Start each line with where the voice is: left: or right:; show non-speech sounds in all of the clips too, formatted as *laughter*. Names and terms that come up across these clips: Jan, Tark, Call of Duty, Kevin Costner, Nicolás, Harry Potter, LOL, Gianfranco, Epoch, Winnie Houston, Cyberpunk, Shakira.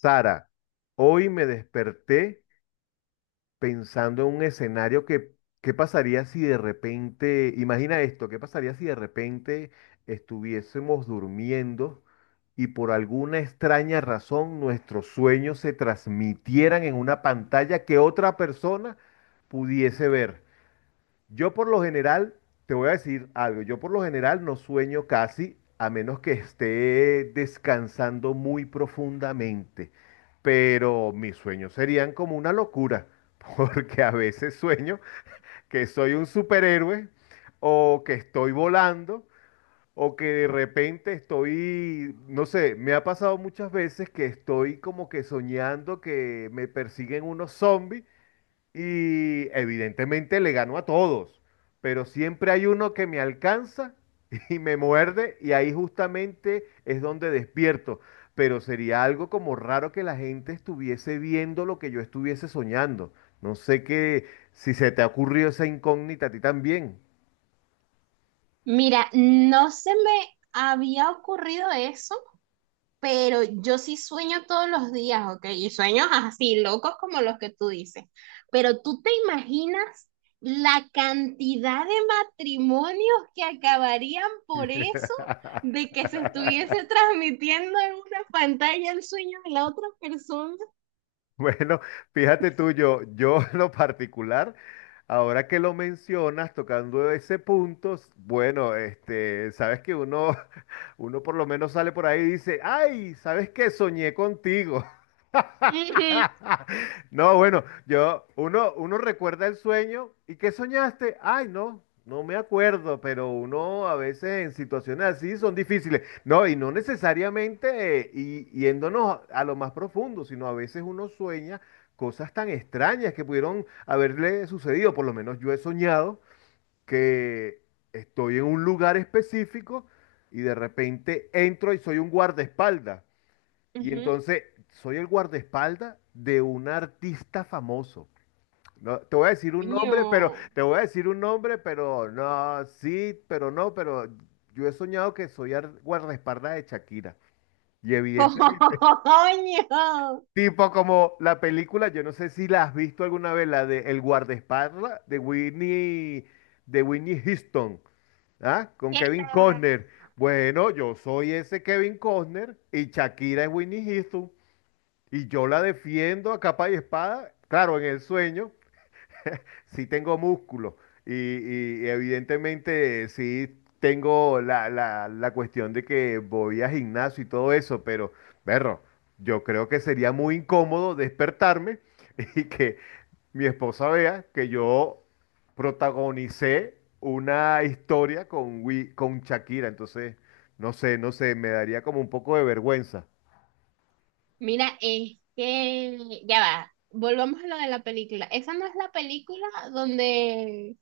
left: Sara, hoy me desperté pensando en un escenario ¿qué pasaría si de repente, imagina esto, qué pasaría si de repente estuviésemos durmiendo y por alguna extraña razón nuestros sueños se transmitieran en una pantalla que otra persona pudiese ver? Yo por lo general, te voy a decir algo, yo por lo general no sueño casi a menos que esté descansando muy profundamente, pero mis sueños serían como una locura, *laughs* porque a veces sueño que soy un superhéroe o que estoy volando o que de repente estoy, no sé, me ha pasado muchas veces que estoy como que soñando que me persiguen unos zombies y evidentemente le ganó a todos, pero siempre hay uno que me alcanza *laughs* y me muerde y ahí justamente es donde despierto. Pero sería algo como raro que la gente estuviese viendo lo que yo estuviese soñando. No sé qué, si se te ha ocurrido esa incógnita a ti también.
right: Mira, no se me había ocurrido eso, pero yo sí sueño todos los días, ¿ok? Y sueños así, locos como los que tú dices. Pero tú te imaginas la cantidad de matrimonios que acabarían por eso, de que se estuviese
left: *laughs*
right: transmitiendo en una pantalla el sueño de la otra persona.
left: *laughs* Bueno, fíjate tú, yo *laughs* en lo particular, ahora que lo mencionas, tocando ese punto, bueno, sabes que uno, *laughs* uno por lo menos sale por ahí y dice, ay, ¿sabes qué? Soñé contigo. *laughs*
right: Ujú,
left: No, bueno, yo, uno recuerda el sueño. ¿Y qué soñaste? Ay, no, no me acuerdo, pero uno a veces en situaciones así son difíciles. No, y no necesariamente y, yéndonos a lo más profundo, sino a veces uno sueña cosas tan extrañas que pudieron haberle sucedido. Por lo menos yo he soñado que estoy en un lugar específico y de repente entro y soy un guardaespaldas. Y
right: ujú.
left: entonces soy el guardaespaldas de un artista famoso. No, te voy a decir un
right: Coño,
left: nombre, pero te voy a decir un nombre, pero no, sí, pero no, pero yo he soñado que soy guardaespaldas de Shakira. Y evidentemente,
right: *laughs* coño,
left: tipo como la película, yo no sé si la has visto alguna vez, la de El guardaespaldas de Winnie Houston, ¿ah? Con
right: que
left: Kevin
right: la-
left: Costner. Bueno, yo soy ese Kevin Costner y Shakira es Winnie Houston. Y yo la defiendo a capa y espada. Claro, en el sueño sí tengo músculo y, y evidentemente sí tengo la cuestión de que voy a gimnasio y todo eso, pero, perro, yo creo que sería muy incómodo despertarme *laughs* y que mi esposa vea que yo protagonicé una historia con, con Shakira. Entonces, no sé, no sé, me daría como un poco de vergüenza.
right: Mira, es que ya va, volvamos a lo de la película. Esa no es la película donde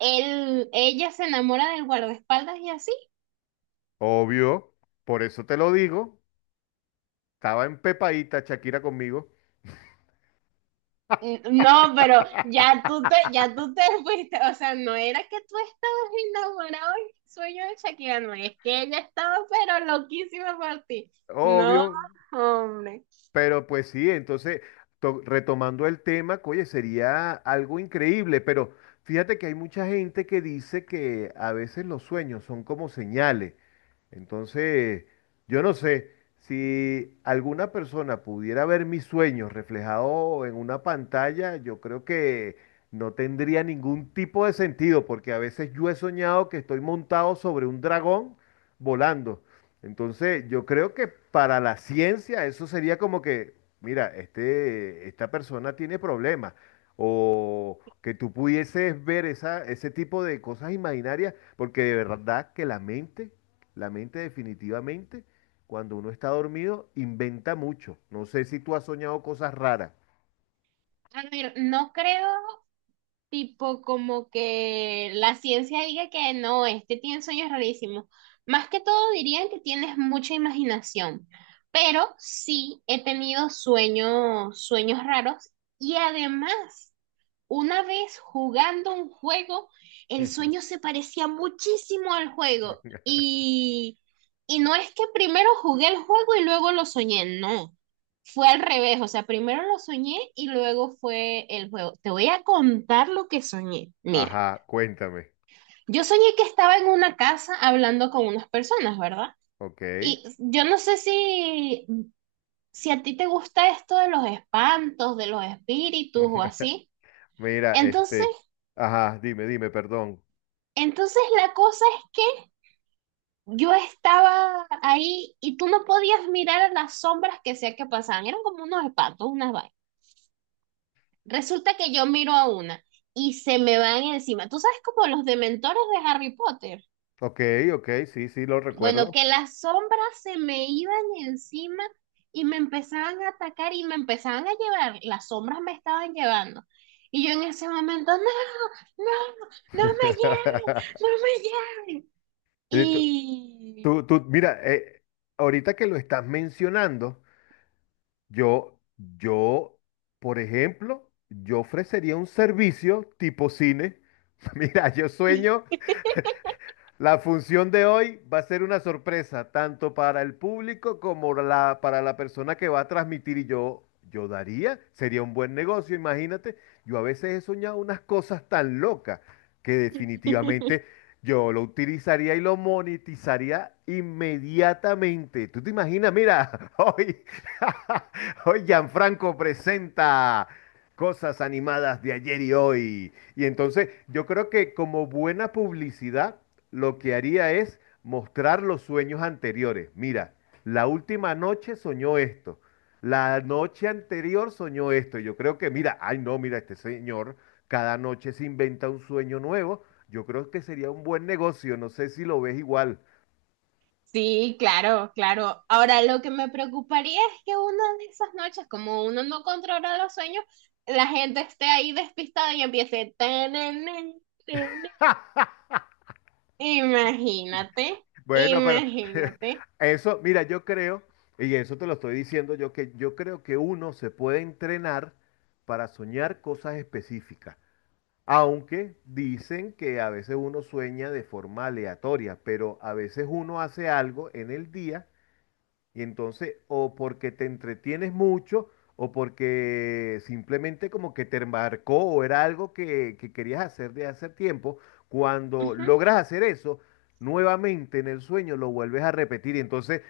right: él, ella se enamora del guardaespaldas y así.
left: Obvio, por eso te lo digo. Estaba empepadita Shakira conmigo,
right: Mm, no, pero ya tú te *laughs* fuiste. O sea, no era que tú estabas enamorado en el sueño de Shakira, no, es que ella estaba pero loquísima por ti. No,
left: obvio,
right: hombre.
left: pero pues sí, entonces, retomando el tema, oye, sería algo increíble, pero fíjate que hay mucha gente que dice que a veces los sueños son como señales. Entonces, yo no sé si alguna persona pudiera ver mis sueños reflejados en una pantalla, yo creo que no tendría ningún tipo de sentido, porque a veces yo he soñado que estoy montado sobre un dragón volando. Entonces, yo creo que para la ciencia eso sería como que, mira, esta persona tiene problemas, o que tú pudieses ver ese tipo de cosas imaginarias, porque de verdad que la mente definitivamente, cuando uno está dormido, inventa mucho. No sé si tú has soñado cosas raras.
right: A ver, no creo. Tipo como que la ciencia diga que no, este tiene sueños rarísimos. Más que todo dirían que tienes mucha imaginación, pero sí he tenido sueños, raros y además una vez jugando un juego, el sueño
left: *laughs*
right: se parecía muchísimo al juego y no es que primero jugué el juego y luego lo soñé, no, fue al revés, o sea, primero lo soñé y luego fue el juego. Te voy a contar lo que soñé. Mira,
left: Ajá, cuéntame.
right: yo soñé que estaba en una casa hablando con unas personas, ¿verdad?
left: Ok.
right: Y yo no sé si, si a ti te gusta esto de los espantos, de los espíritus o
left: *laughs*
right: así.
left: Mira,
right: Entonces,
left: este. Ajá, dime, dime, perdón.
right: entonces la cosa es que yo estaba ahí y tú no podías mirar a las sombras que sea que pasaban. Eran como unos patos, unas vainas. Resulta que yo miro a una y se me van encima. ¿Tú sabes como los dementores de Harry Potter?
left: Ok, ok, sí, sí, lo
right: Bueno,
left: recuerdo.
right: que las sombras se me iban encima y me empezaban a atacar y me empezaban a llevar. Las sombras me estaban llevando. Y yo en ese momento, no, no, no me lleven, no
left: *laughs*
right: me lleven.
left: Y
right: Y...
left: mira, ahorita que lo estás mencionando, yo, yo, por ejemplo, yo ofrecería un servicio tipo cine. *laughs* Mira, yo sueño. La función de hoy va a ser una sorpresa, tanto para el público como para la persona que va a transmitir. Y yo daría, sería un buen negocio, imagínate. Yo a veces he soñado unas cosas tan locas que definitivamente
right: *laughs*
left: yo lo utilizaría y lo monetizaría inmediatamente. ¿Tú te imaginas? Mira, *laughs* hoy, *laughs* hoy Gianfranco presenta cosas animadas de ayer y hoy. Y entonces yo creo que como buena publicidad lo que haría es mostrar los sueños anteriores. Mira, la última noche soñó esto, la noche anterior soñó esto. Yo creo que, mira, ay no, mira, este señor cada noche se inventa un sueño nuevo. Yo creo que sería un buen negocio, no sé si lo ves igual.
right: Sí, claro, claro. Ahora, lo que me preocuparía es que una de esas noches, como uno no controla los sueños, la gente esté ahí despistada y empiece... "Tanana, tanana". Imagínate,
left: Bueno, pero *laughs*
right: imagínate.
left: eso, mira, yo creo, y eso te lo estoy diciendo yo, que yo creo que uno se puede entrenar para soñar cosas específicas. Aunque dicen que a veces uno sueña de forma aleatoria, pero a veces uno hace algo en el día y entonces, o porque te entretienes mucho, o porque simplemente como que te marcó o era algo que querías hacer de hace tiempo, cuando
right: Ujú.
left: logras hacer eso, nuevamente en el sueño lo vuelves a repetir. Y entonces,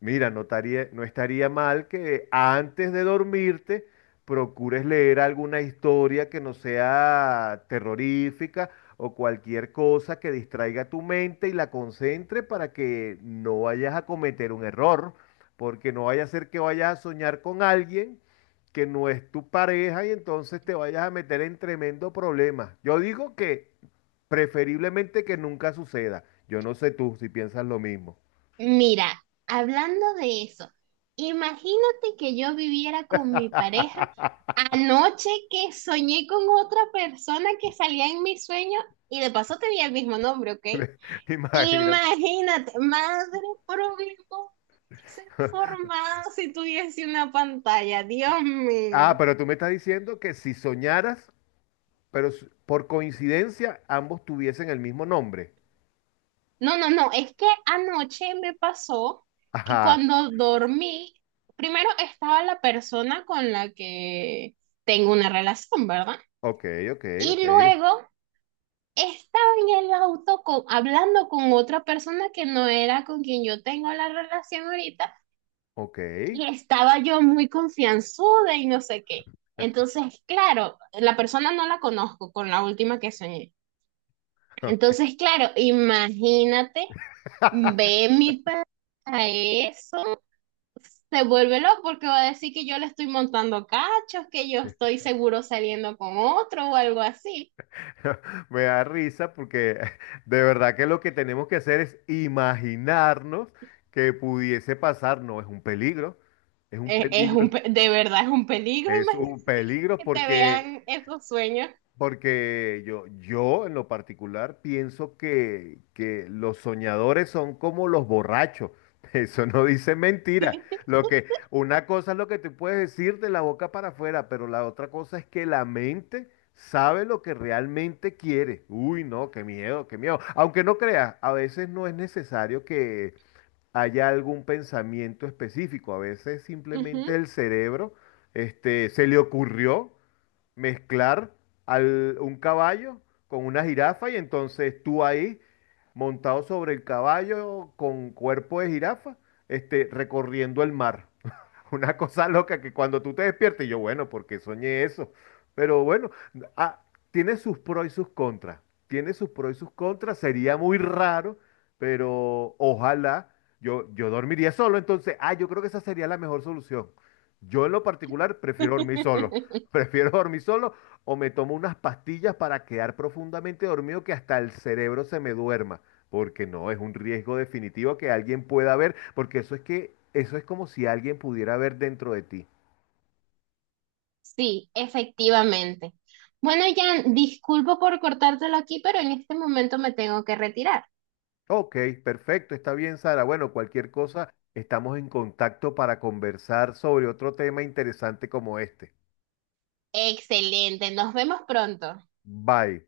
left: mira, no estaría mal que antes de dormirte procures leer alguna historia que no sea terrorífica o cualquier cosa que distraiga tu mente y la concentre para que no vayas a cometer un error. Porque no vaya a ser que vayas a soñar con alguien que no es tu pareja y entonces te vayas a meter en tremendo problema. Yo digo que preferiblemente que nunca suceda. Yo no sé tú si piensas lo mismo.
right: Mira, hablando de eso, imagínate que yo viviera con mi pareja, anoche que soñé con otra persona que salía en mis sueños y de paso tenía el mismo nombre, ¿ok?
left: *laughs* Imagínate.
right: Imagínate, madre problema que se formaba si tuviese una pantalla, Dios
left: Ah,
right: mío.
left: pero tú me estás diciendo que si soñaras, pero por coincidencia ambos tuviesen el mismo nombre.
right: No, no, no, es que anoche me pasó que
left: Ajá.
right: cuando dormí, primero estaba la persona con la que tengo una relación, ¿verdad?
left: Ok, ok, ok.
right: Y luego estaba en el auto con, hablando con otra persona que no era con quien yo tengo la relación ahorita.
left: Ok.
right: Y estaba yo muy confianzuda y no sé qué. Entonces, claro, la persona no la conozco, con la última que soñé.
left: *laughs*
right: Entonces, claro, imagínate, ve mi pa- a eso, se vuelve loco porque va a decir que yo le estoy montando cachos, que yo estoy seguro saliendo con otro o algo así.
left: *laughs* Me da risa porque *laughs* de verdad que lo que tenemos que hacer es imaginarnos que pudiese pasar. No, es un peligro, es un peligro,
right: De verdad es un peligro, *laughs*
left: es un
right: imagínate
left: peligro
right: que te
left: porque
right: vean esos sueños.
left: yo en lo particular pienso que los soñadores son como los borrachos. *laughs* Eso no dice mentira.
right: *laughs*
left: Lo que, una cosa es lo que tú puedes decir de la boca para afuera, pero la otra cosa es que la mente sabe lo que realmente quiere. Uy, no, qué miedo, qué miedo. Aunque no creas, a veces no es necesario que haya algún pensamiento específico. A veces
right: Ujú.
left: simplemente el cerebro, se le ocurrió mezclar un caballo con una jirafa y entonces tú ahí montado sobre el caballo con cuerpo de jirafa, recorriendo el mar. *laughs* Una cosa loca que cuando tú te despiertes, yo, bueno, porque soñé eso. Pero bueno, ah, tiene sus pros y sus contras. Tiene sus pros y sus contras. Sería muy raro, pero ojalá yo dormiría solo. Entonces, ah, yo creo que esa sería la mejor solución. Yo en lo particular prefiero dormir solo. *laughs*
right: *laughs*
left: Prefiero dormir solo o me tomo unas pastillas para quedar profundamente dormido que hasta el cerebro se me duerma. Porque no, es un riesgo definitivo que alguien pueda ver, porque eso es que, eso es como si alguien pudiera ver dentro de ti.
right: Sí, efectivamente. Bueno, Jan, disculpo por cortártelo aquí, pero en este momento me tengo que retirar.
left: Ok, perfecto, está bien, Sara. Bueno, cualquier cosa, estamos en contacto para conversar sobre otro tema interesante como este.
right: Excelente, nos vemos pronto.
left: Bye.